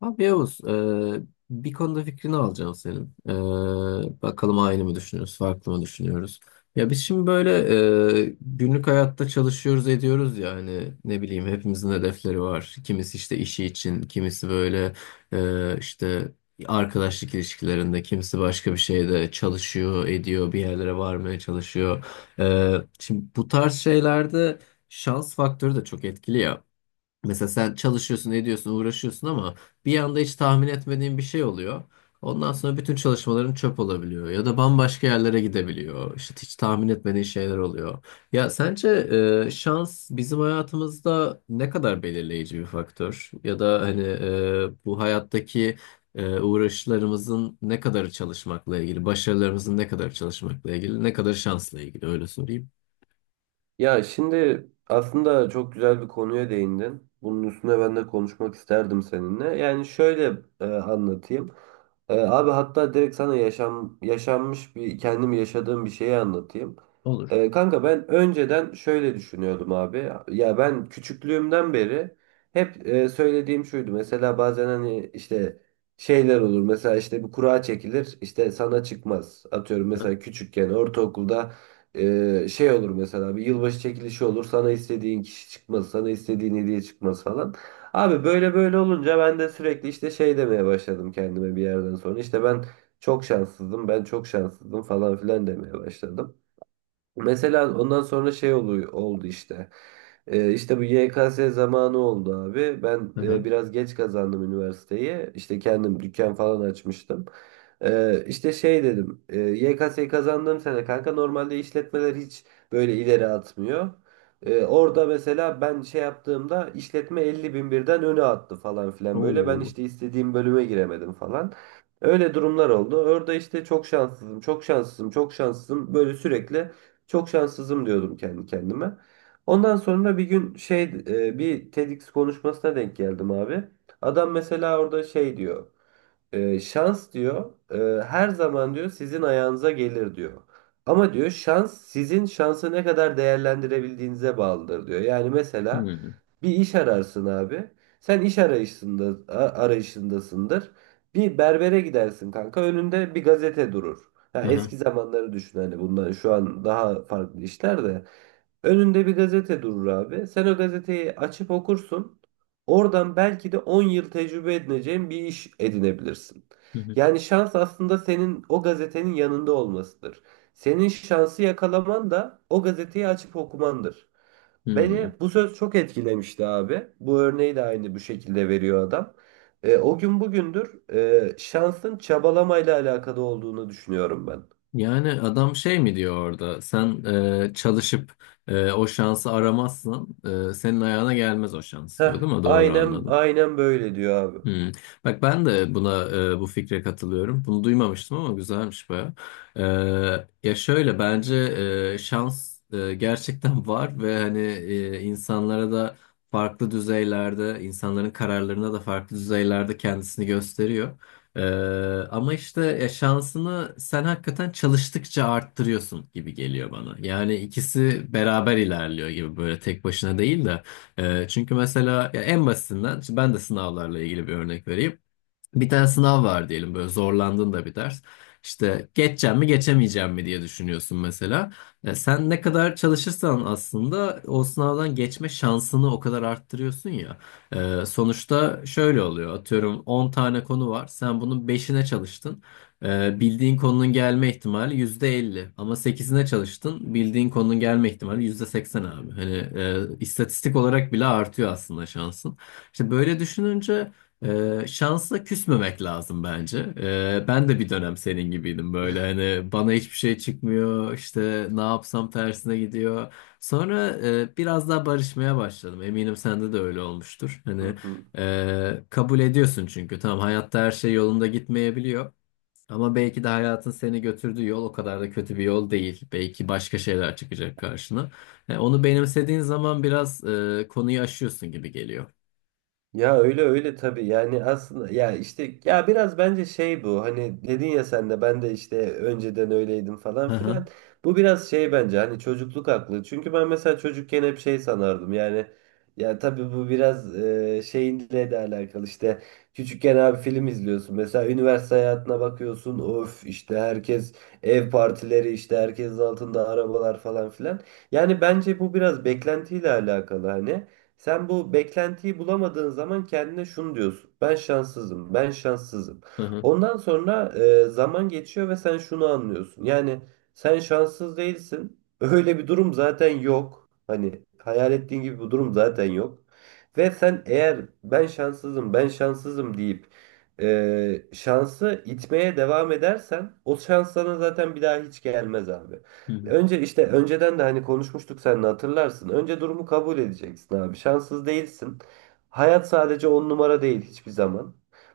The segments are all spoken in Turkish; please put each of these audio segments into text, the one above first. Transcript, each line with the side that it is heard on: left: Abi Yavuz, bir konuda fikrini alacağım senin. Bakalım aynı mı düşünüyoruz, farklı mı düşünüyoruz? Ya biz şimdi böyle günlük hayatta çalışıyoruz, ediyoruz ya hani ne bileyim hepimizin hedefleri var. Kimisi işte işi için, kimisi böyle işte arkadaşlık ilişkilerinde, kimisi başka bir şeyde çalışıyor, ediyor, bir yerlere varmaya çalışıyor. E, Şimdi bu tarz şeylerde şans faktörü de çok etkili ya. Mesela sen çalışıyorsun, ediyorsun, uğraşıyorsun ama bir anda hiç tahmin etmediğin bir şey oluyor. Ondan sonra bütün çalışmaların çöp olabiliyor ya da bambaşka yerlere gidebiliyor. İşte hiç tahmin etmediğin şeyler oluyor. Ya sence şans bizim hayatımızda ne kadar belirleyici bir faktör? Ya da hani bu hayattaki uğraşlarımızın ne kadarı çalışmakla ilgili, başarılarımızın ne kadarı çalışmakla ilgili, ne kadar şansla ilgili öyle sorayım.
right: Ya şimdi aslında çok güzel bir konuya değindin. Bunun üstüne ben de konuşmak isterdim seninle. Yani şöyle, anlatayım. Abi hatta direkt sana yaşanmış bir kendim yaşadığım bir şeyi anlatayım.
left: Olur.
right: Kanka ben önceden şöyle düşünüyordum abi. Ya ben küçüklüğümden beri hep söylediğim şuydu. Mesela bazen hani işte şeyler olur. Mesela işte bir kura çekilir. İşte sana çıkmaz. Atıyorum
left: Hı
right: mesela küçükken ortaokulda şey olur mesela, bir yılbaşı çekilişi olur, sana istediğin kişi çıkmaz, sana istediğin hediye çıkmaz falan. Abi böyle böyle olunca ben de sürekli işte şey demeye başladım kendime. Bir yerden sonra işte ben çok şanssızdım, ben çok şanssızdım falan filan demeye başladım. Mesela ondan sonra şey oluyor, oldu işte. İşte bu YKS zamanı oldu abi. Ben
left: hı.
right: biraz geç kazandım üniversiteyi. İşte kendim dükkan falan açmıştım. İşte şey dedim. YKS'yi kazandığım sene kanka normalde işletmeler hiç böyle ileri atmıyor. Orada mesela ben şey yaptığımda işletme 50 bin birden öne attı falan filan böyle. Ben
left: Oo.
right: işte istediğim bölüme giremedim falan. Öyle durumlar oldu. Orada işte çok şanssızım, çok şanssızım, çok şanssızım. Böyle sürekli çok şanssızım diyordum kendi kendime. Ondan sonra bir gün bir TEDx konuşmasına denk geldim abi. Adam mesela orada şey diyor. Şans diyor her zaman diyor sizin ayağınıza gelir diyor. Ama diyor şans, sizin şansı ne kadar değerlendirebildiğinize bağlıdır diyor. Yani mesela
left: Hmm.
right: bir iş ararsın abi. Sen iş arayışında arayışındasındır. Bir berbere gidersin kanka. Önünde bir gazete durur. Ha,
left: Hı hı.
right: eski zamanları düşün, hani bundan şu an daha farklı işler de. Önünde bir gazete durur abi. Sen o gazeteyi açıp okursun. Oradan belki de 10 yıl tecrübe edineceğin bir iş edinebilirsin.
left: Hı hı.
right: Yani şans aslında senin o gazetenin yanında olmasıdır. Senin şansı yakalaman da o gazeteyi açıp okumandır. Beni
left: Hmm.
right: bu söz çok etkilemişti abi. Bu örneği de aynı bu şekilde veriyor adam. O gün bugündür şansın çabalamayla alakalı olduğunu düşünüyorum ben.
left: Yani adam şey mi diyor orada? Sen çalışıp o şansı aramazsan senin ayağına gelmez o şans diyor,
right: Heh,
left: değil mi? Doğru
right: aynen
left: anladım.
right: aynen böyle diyor abi.
left: Hmm. Bak ben de buna bu fikre katılıyorum. Bunu duymamıştım ama güzelmiş baya. Ya şöyle bence şans gerçekten var ve hani insanlara da farklı düzeylerde, insanların kararlarına da farklı düzeylerde kendisini gösteriyor. E, Ama işte ya şansını sen hakikaten çalıştıkça arttırıyorsun gibi geliyor bana. Yani ikisi beraber ilerliyor gibi böyle tek başına değil de. Çünkü mesela ya en basitinden ben de sınavlarla ilgili bir örnek vereyim. Bir tane sınav var diyelim böyle zorlandığın da bir ders. İşte geçeceğim mi geçemeyeceğim mi diye düşünüyorsun mesela. Sen ne kadar çalışırsan aslında o sınavdan geçme şansını o kadar arttırıyorsun ya. Sonuçta şöyle oluyor, atıyorum 10 tane konu var sen bunun beşine çalıştın. Bildiğin konunun gelme ihtimali %50. Ama sekizine çalıştın bildiğin konunun gelme ihtimali %80 abi. Hani istatistik olarak bile artıyor aslında şansın. İşte böyle düşününce... Şansla küsmemek lazım bence. Ben de bir dönem senin gibiydim, böyle hani bana hiçbir şey çıkmıyor, işte ne yapsam tersine gidiyor. Sonra biraz daha barışmaya başladım. Eminim sende de öyle olmuştur. Hani
right: Hı hı.
left: kabul ediyorsun çünkü tamam, hayatta her şey yolunda gitmeyebiliyor. Ama belki de hayatın seni götürdüğü yol o kadar da kötü bir yol değil. Belki başka şeyler çıkacak karşına. Onu benimsediğin zaman biraz konuyu aşıyorsun gibi geliyor.
right: Ya öyle öyle tabii. Yani aslında ya işte, ya biraz bence şey, bu hani dedin ya, sen de ben de işte önceden öyleydim falan
left: Hı hı.
right: filan, bu biraz şey bence, hani çocukluk aklı. Çünkü ben mesela çocukken hep şey sanardım. Yani ya tabii bu biraz şeyinle de alakalı işte, küçükken abi film izliyorsun mesela, üniversite hayatına bakıyorsun, of, işte herkes ev partileri, işte herkesin altında arabalar falan filan. Yani bence bu biraz beklentiyle alakalı hani. Sen bu beklentiyi bulamadığın zaman kendine şunu diyorsun: ben şanssızım, ben şanssızım.
left: Hı hı.
right: Ondan sonra zaman geçiyor ve sen şunu anlıyorsun. Yani sen şanssız değilsin. Öyle bir durum zaten yok. Hani hayal ettiğin gibi bir durum zaten yok. Ve sen eğer ben şanssızım, ben şanssızım deyip şansı itmeye devam edersen o şans sana zaten bir daha hiç gelmez abi. Önce, işte önceden de hani konuşmuştuk seninle hatırlarsın, önce durumu kabul edeceksin abi. Şanssız değilsin. Hayat sadece on numara değil hiçbir zaman.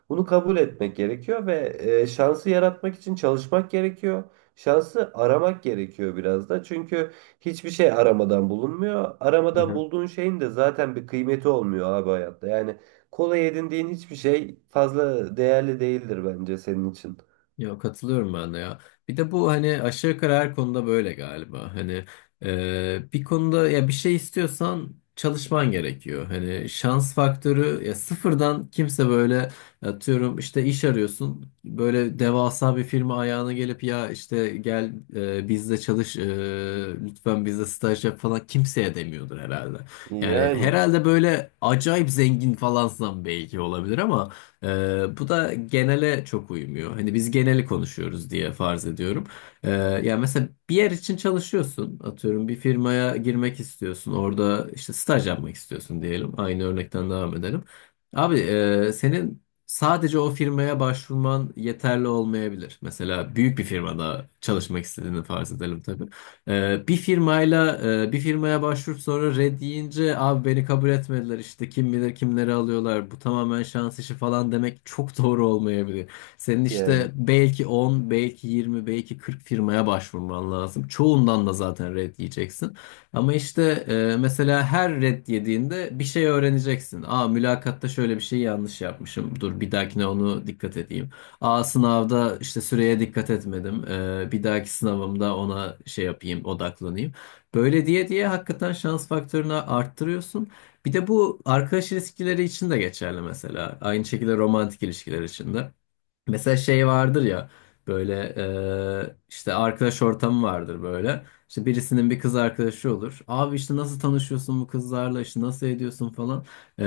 right: Bunu kabul etmek gerekiyor ve şansı yaratmak için çalışmak gerekiyor. Şansı aramak gerekiyor biraz da. Çünkü hiçbir şey aramadan bulunmuyor.
left: Hı
right: Aramadan
left: hı.
right: bulduğun şeyin de zaten bir kıymeti olmuyor abi hayatta. Yani kolay edindiğin hiçbir şey fazla değerli değildir bence senin için.
left: Ya katılıyorum ben de ya. Bir de bu hani aşağı yukarı her konuda böyle galiba. Hani bir konuda ya bir şey istiyorsan çalışman gerekiyor. Hani şans faktörü ya sıfırdan kimse böyle atıyorum işte iş arıyorsun. Böyle devasa bir firma ayağına gelip ya işte gel bizde çalış, lütfen bizde staj yap falan kimseye demiyordur herhalde. Yani
right: Yani
left: herhalde böyle acayip zengin falansan belki olabilir ama bu da genele çok uymuyor. Hani biz geneli konuşuyoruz diye farz ediyorum. Ee, Yani mesela bir yer için çalışıyorsun. Atıyorum bir firmaya girmek istiyorsun. Orada işte staj yapmak istiyorsun diyelim. Aynı örnekten devam edelim. Abi senin sadece o firmaya başvurman yeterli olmayabilir. Mesela büyük bir firmada çalışmak istediğini farz edelim tabii. Ee, bir firmayla Bir firmaya başvurup sonra red deyince abi beni kabul etmediler, işte kim bilir kimleri alıyorlar, bu tamamen şans işi falan demek çok doğru olmayabilir. Senin işte
right: yani.
left: belki 10, belki 20, belki 40 firmaya başvurman lazım. Çoğundan da zaten red yiyeceksin. Ama işte mesela her red yediğinde bir şey öğreneceksin. Aa, mülakatta şöyle bir şey yanlış yapmışım. Dur bir dahakine onu dikkat edeyim. A, sınavda işte süreye dikkat etmedim. Bir dahaki sınavımda ona şey yapayım, odaklanayım. Böyle diye diye hakikaten şans faktörünü arttırıyorsun. Bir de bu arkadaş ilişkileri için de geçerli mesela. Aynı şekilde romantik ilişkiler için de. Mesela şey vardır ya, böyle işte arkadaş ortamı vardır böyle. İşte birisinin bir kız arkadaşı olur. Abi işte nasıl tanışıyorsun bu kızlarla, işte nasıl ediyorsun falan. E,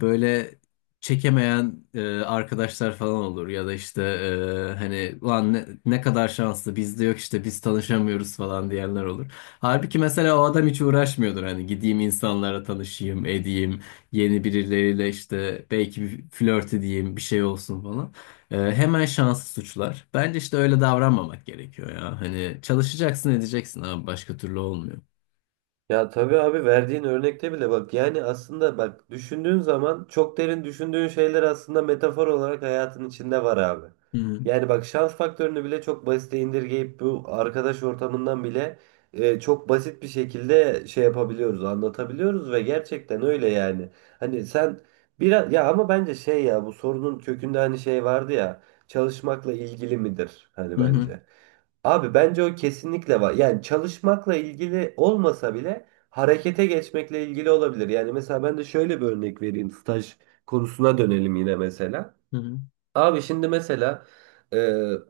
left: Böyle çekemeyen arkadaşlar falan olur. Ya da işte hani lan ne kadar şanslı, bizde yok işte biz tanışamıyoruz falan diyenler olur. Halbuki mesela o adam hiç uğraşmıyordur. Hani gideyim insanlara tanışayım edeyim, yeni birileriyle işte belki bir flört edeyim bir şey olsun falan. Hemen şansı suçlar. Bence işte öyle davranmamak gerekiyor ya. Hani çalışacaksın edeceksin abi, başka türlü olmuyor.
right: Ya tabii abi, verdiğin örnekte bile bak, yani aslında bak, düşündüğün zaman çok derin düşündüğün şeyler aslında metafor olarak hayatın içinde var abi.
left: Hı
right: Yani bak, şans faktörünü bile çok basite indirgeyip bu arkadaş ortamından bile çok basit bir şekilde şey yapabiliyoruz, anlatabiliyoruz ve gerçekten öyle yani. Hani sen biraz, ya ama bence şey, ya bu sorunun kökünde hani şey vardı ya, çalışmakla ilgili midir hani,
left: hı hı
right: bence. Abi bence o kesinlikle var. Yani çalışmakla ilgili olmasa bile harekete geçmekle ilgili olabilir. Yani mesela ben de şöyle bir örnek vereyim. Staj konusuna dönelim yine mesela.
left: hı hı
right: Abi şimdi mesela e,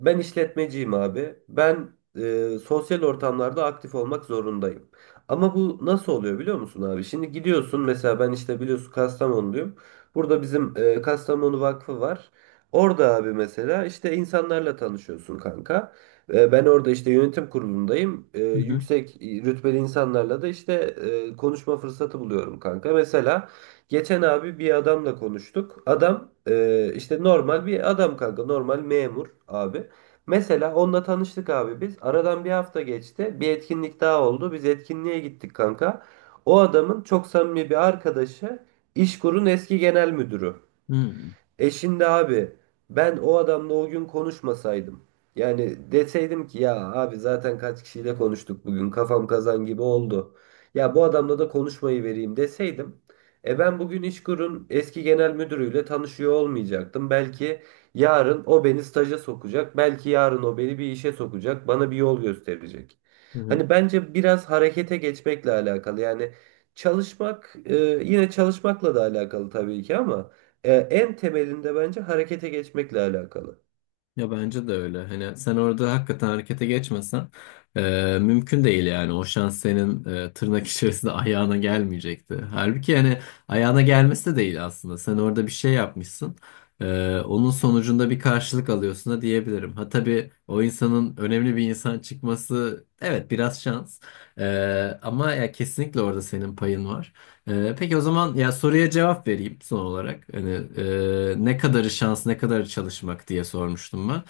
right: ben işletmeciyim abi. Ben sosyal ortamlarda aktif olmak zorundayım. Ama bu nasıl oluyor biliyor musun abi? Şimdi gidiyorsun mesela, ben işte biliyorsun Kastamonluyum. Burada bizim Kastamonu Vakfı var. Orada abi mesela işte insanlarla tanışıyorsun kanka. Ben orada işte yönetim kurulundayım.
left: hı
right: Yüksek rütbeli insanlarla da işte konuşma fırsatı buluyorum kanka. Mesela geçen abi bir adamla konuştuk. Adam işte normal bir adam kanka. Normal memur abi. Mesela onunla tanıştık abi biz. Aradan bir hafta geçti. Bir etkinlik daha oldu. Biz etkinliğe gittik kanka. O adamın çok samimi bir arkadaşı İşkur'un eski genel müdürü.
left: hı
right: E şimdi abi, ben o adamla o gün konuşmasaydım, yani deseydim ki ya abi zaten kaç kişiyle konuştuk bugün, kafam kazan gibi oldu, ya bu adamla da konuşmayı vereyim deseydim, e ben bugün İşkur'un eski genel müdürüyle tanışıyor olmayacaktım. Belki yarın o beni staja sokacak. Belki yarın o beni bir işe sokacak. Bana bir yol gösterecek.
left: hı hı.
right: Hani bence biraz harekete geçmekle alakalı. Yani çalışmak, yine çalışmakla da alakalı tabii ki ama. En temelinde bence harekete geçmekle alakalı.
left: Ya bence de öyle. Hani sen orada hakikaten harekete geçmesen mümkün değil yani. O şans senin tırnak içerisinde ayağına gelmeyecekti. Halbuki hani ayağına gelmesi de değil aslında. Sen orada bir şey yapmışsın. E, Onun sonucunda bir karşılık alıyorsun da diyebilirim. Ha tabii, o insanın önemli bir insan çıkması, evet, biraz şans. Ama ya kesinlikle orada senin payın var. Peki o zaman ya soruya cevap vereyim son olarak. Hani ne kadarı şans, ne kadarı çalışmak diye sormuştum ben.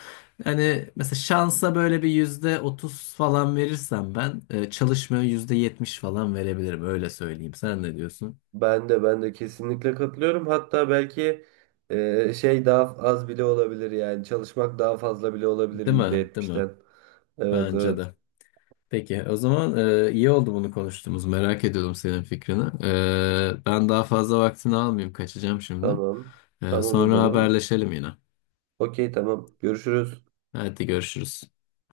left: Hani mesela şansa böyle bir %30 falan verirsem ben, çalışmaya %70 falan verebilirim. Öyle söyleyeyim. Sen ne diyorsun?
right: Ben de kesinlikle katılıyorum. Hatta belki şey daha az bile olabilir, yani çalışmak daha fazla bile olabilir
left: Değil mi? Değil mi?
right: %70'ten. Evet
left: Bence
right: evet,
left: de. Peki o zaman iyi oldu bunu konuştuğumuz. Merak ediyordum senin fikrini. Ben daha fazla vaktini almayayım. Kaçacağım şimdi.
right: tamam. Tamam o
left: Sonra
right: zaman.
left: haberleşelim yine.
right: Okey tamam. Görüşürüz.
left: Hadi görüşürüz.